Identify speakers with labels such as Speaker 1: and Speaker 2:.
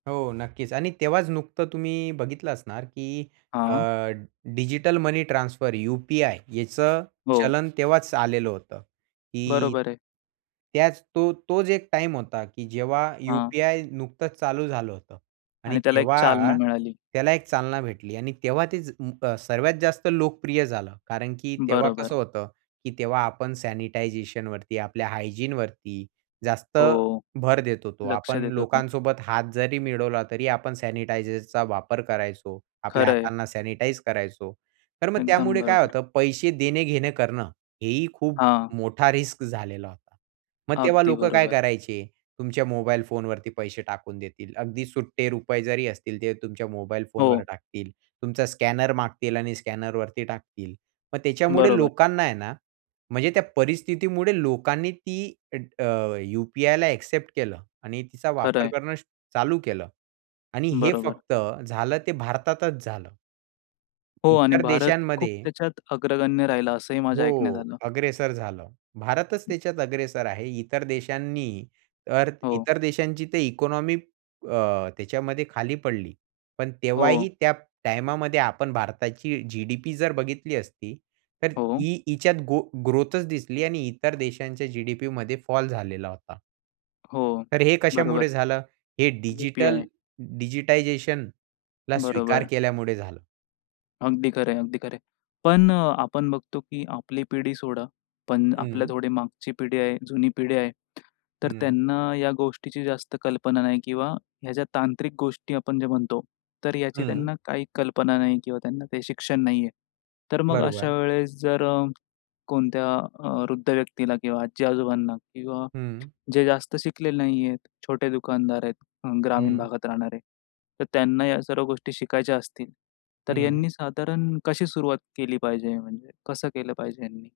Speaker 1: हो नक्कीच आणि तेव्हाच नुकतं तुम्ही बघितलं असणार की अ,
Speaker 2: हां.
Speaker 1: डिजिटल मनी ट्रान्सफर यू-पी-आय याचं
Speaker 2: हो.
Speaker 1: चलन तेव्हाच आलेलं होतं की
Speaker 2: बरोबर आहे.
Speaker 1: त्याच तो तोच एक टाईम होता की जेव्हा
Speaker 2: हां.
Speaker 1: यू-पी-आय नुकतंच चालू झालं होतं. आणि
Speaker 2: आणि त्याला एक चालना
Speaker 1: तेव्हा
Speaker 2: मिळाली.
Speaker 1: त्याला एक चालना भेटली आणि तेव्हा ते ज अ, सर्वात जास्त लोकप्रिय झालं. कारण की तेव्हा
Speaker 2: बरोबर.
Speaker 1: कसं होतं? की तेव्हा आपण सॅनिटायझेशन वरती आपल्या हायजीन वरती जास्त
Speaker 2: हो.
Speaker 1: भर देत होतो.
Speaker 2: लक्ष
Speaker 1: आपण
Speaker 2: देतो तो.
Speaker 1: लोकांसोबत हात जरी मिळवला तरी आपण सॅनिटायझरचा वापर करायचो. आपल्या
Speaker 2: खरं आहे.
Speaker 1: हातांना सॅनिटाईज करायचो. तर मग
Speaker 2: एकदम
Speaker 1: त्यामुळे काय
Speaker 2: बरोबर.
Speaker 1: होतं? पैसे देणे घेणे करणं हेही खूप
Speaker 2: हां.
Speaker 1: मोठा रिस्क झालेला होता. मग तेव्हा
Speaker 2: अगदी
Speaker 1: लोक काय
Speaker 2: बरोबर.
Speaker 1: करायचे? तुमच्या मोबाईल फोनवरती पैसे टाकून देतील. अगदी सुट्टे रुपये जरी असतील, ते तुमच्या मोबाईल फोनवर
Speaker 2: हो.
Speaker 1: टाकतील. तुमचा स्कॅनर मागतील आणि स्कॅनरवरती टाकतील. मग त्याच्यामुळे
Speaker 2: बरोबर.
Speaker 1: लोकांना आहे ना, म्हणजे त्या परिस्थितीमुळे लोकांनी ती अ, अ, यू-पी-आयला ॲक्सेप्ट केलं आणि तिचा
Speaker 2: खरं
Speaker 1: वापर
Speaker 2: आहे.
Speaker 1: करणं स चालू केलं. आणि हे
Speaker 2: बरोबर.
Speaker 1: फक्त झालं ते भारतातच झालं.
Speaker 2: हो आणि
Speaker 1: इतर
Speaker 2: भारत खूप
Speaker 1: देशांमध्ये
Speaker 2: त्याच्यात अग्रगण्य राहिला असंही माझ्या ऐकण्यात
Speaker 1: हो.
Speaker 2: आलं.
Speaker 1: अग्रेसर झालं. भारतच त्याच्यात अग्रेसर आहे. इतर देशांनी तर
Speaker 2: हो.
Speaker 1: इतर देशांची तर इकॉनॉमी अ, त्याच्यामध्ये खाली पडली. पण
Speaker 2: हो.
Speaker 1: तेव्हाही त्या टाईमामध्ये आपण भारताची जी-डी-पी जर बघितली असती तर
Speaker 2: हो.
Speaker 1: ई हिच्यात गो ग्रोथच दिसली आणि इतर देशांच्या जी-डी-पी मध्ये फॉल झालेला होता.
Speaker 2: हो,
Speaker 1: तर हे कशामुळे
Speaker 2: बरोबर.
Speaker 1: झालं. हे डिजिटल
Speaker 2: यू-पी-आय.
Speaker 1: डिजिटायझेशनला स्वीकार
Speaker 2: बरोबर.
Speaker 1: केल्यामुळे झालं.
Speaker 2: अगदी खरं आहे, अगदी खरं आहे. पण अ, आपण बघतो कि आपली पिढी सोडा. पण आपल्या
Speaker 1: हं.
Speaker 2: थोडी मागची पिढी आहे जुनी पिढी आहे. तर
Speaker 1: हं.
Speaker 2: त्यांना या गोष्टीची जास्त कल्पना नाही किंवा ह्या ज्या तांत्रिक गोष्टी आपण जे म्हणतो, तर याची
Speaker 1: हं.
Speaker 2: त्यांना काही कल्पना नाही किंवा त्यांना काही शिक्षण नाही आहे. तर मग
Speaker 1: बरोबर.
Speaker 2: अशावेळेस जर अ, कोणत्या अ, वृद्ध व्यक्तीला किंवा आजी-आजोबांना किंवा
Speaker 1: हं.
Speaker 2: जे जास्त शिकलेले नाही आहेत, छोटे दुकानदार आहेत, ग्रामीण
Speaker 1: हं.
Speaker 2: भागात राहणारे. तर त्यांना या सर्व गोष्टी शिकायच्या असतील. तर
Speaker 1: हं.
Speaker 2: यांनी साधारण कशी सुरुवात केली पाहिजे? म्हणजे कसं केलं पाहिजे यांनी?